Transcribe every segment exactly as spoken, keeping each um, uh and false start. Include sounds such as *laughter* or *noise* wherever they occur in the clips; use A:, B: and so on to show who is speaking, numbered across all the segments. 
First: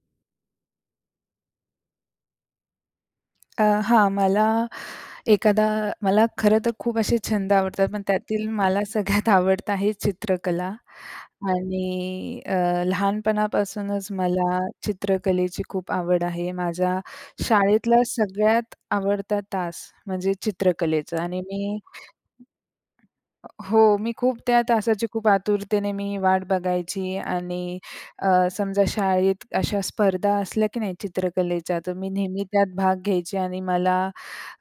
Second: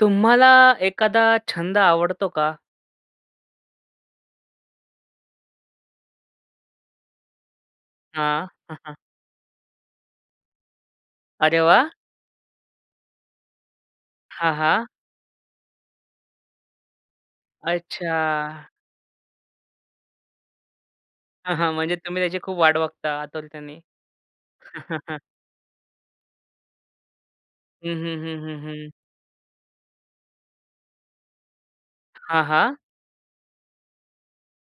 A: तुम्हाला एखादा छंद आवडतो का?
B: अ, हां, मला एखादा मला खरंतर खूप असे छंद आवडतात. पण
A: हां.
B: त्यातील मला
A: *chuckles*
B: सगळ्यात आवडतं आहे चित्रकला
A: अरे, वाह!
B: आणि अ, लहानपणापासूनच
A: हां,
B: मला
A: हां.
B: चित्रकलेची खूप आवड आहे. माझ्या शाळेतला
A: अच्छा.
B: सगळ्यात आवडता तास म्हणजे चित्रकलेचा आणि
A: हां, हां.
B: मी.
A: म्हणजे तुम्ही त्याची खूप वाट बघता आतुरतेने.
B: हो, मी खूप त्या तासाची
A: *chuckles*
B: खूप आतुरतेने मी वाट बघायची आणि
A: हं, हं, हं,
B: अ,
A: हं,
B: समजा
A: हं.
B: शाळेत अशा स्पर्धा असल्या की नाही चित्रकलेच्या तर मी नेहमी
A: हां,
B: त्यात
A: हां.
B: भाग घ्यायची आणि मला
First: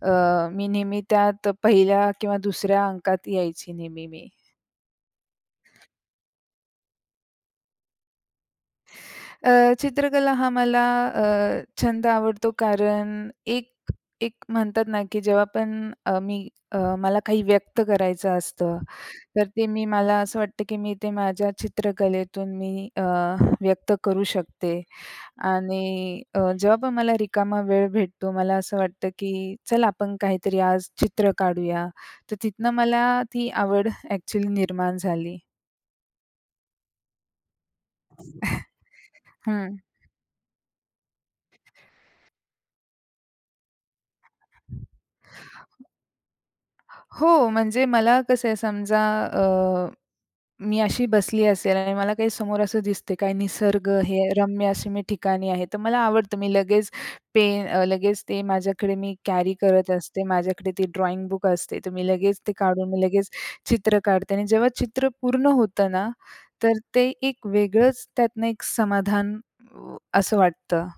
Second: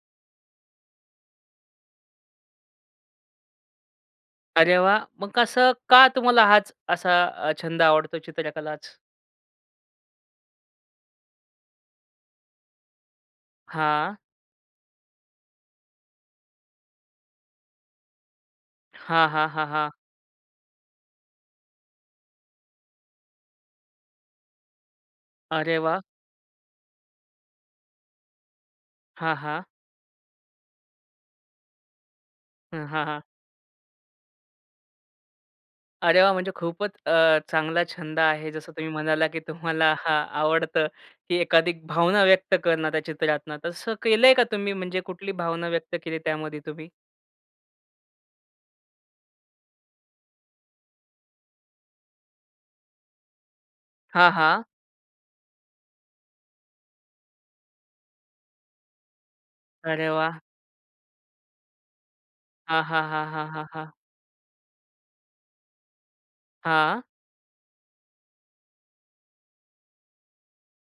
B: अ, मी नेहमी त्यात पहिल्या किंवा दुसऱ्या अंकात यायची मी नेहमी.
A: अरे, वाह! मग कसं का, तुम्हाला हाच असा अ, छंद आवडतो चित्रकलाच?
B: अ, चित्रकला हा मला अ, छंद आवडतो. कारण एक
A: हां.
B: एक म्हणतात ना की जेव्हा पण अ, मी मला काही व्यक्त करायचं असतं.
A: हां,
B: तर
A: हां,
B: ते
A: हां,
B: मी
A: हां.
B: मला असं वाटतं की मी ते माझ्या चित्रकलेतून मी अ, व्यक्त करू शकते
A: अरे, वाह!
B: आणि अ, जेव्हा पण मला रिकामा वेळ भेटतो. मला असं वाटतं,
A: हां,
B: की
A: हां.
B: चला आपण काहीतरी आज चित्र काढूया. तर तिथनं
A: हं, हां,
B: मला
A: हां.
B: ती आवड ॲक्चुअली निर्माण झाली.
A: अरे, वाह! म्हणजे खूपच अ, चांगला छंद आहे,
B: *chuckles*
A: जसं तुम्ही म्हणालात की
B: हं.
A: तुम्हाला हां, आवडतं, की एखादी भावना व्यक्त करणार त्या चित्रातनं. तसं केलंय का तुम्ही? म्हणजे कुठली भावना व्यक्त केली त्यामध्ये तुम्ही?
B: हो, म्हणजे मला कसं आहे समजा अ, मी अशी बसली असेल आणि मला काही समोर असं दिसते. काय निसर्ग हे
A: हां, हां.
B: रम्य अशी मी ठिकाणी आहे, तर मला आवडतं. मी लगेच पेन अ, लगेच ते माझ्याकडे मी कॅरी करत
A: अरे,
B: असते.
A: वाह!
B: माझ्याकडे ते ड्रॉइंग बुक असते. तर मी लगेच ते
A: हां,
B: काढून मी
A: हां, हां,
B: लगेच
A: हां, हां, हां.
B: चित्र काढते आणि जेव्हा चित्र पूर्ण होतं ना तर
A: हां.
B: ते एक वेगळंच त्यातनं एक समाधान अ, असं वाटतं.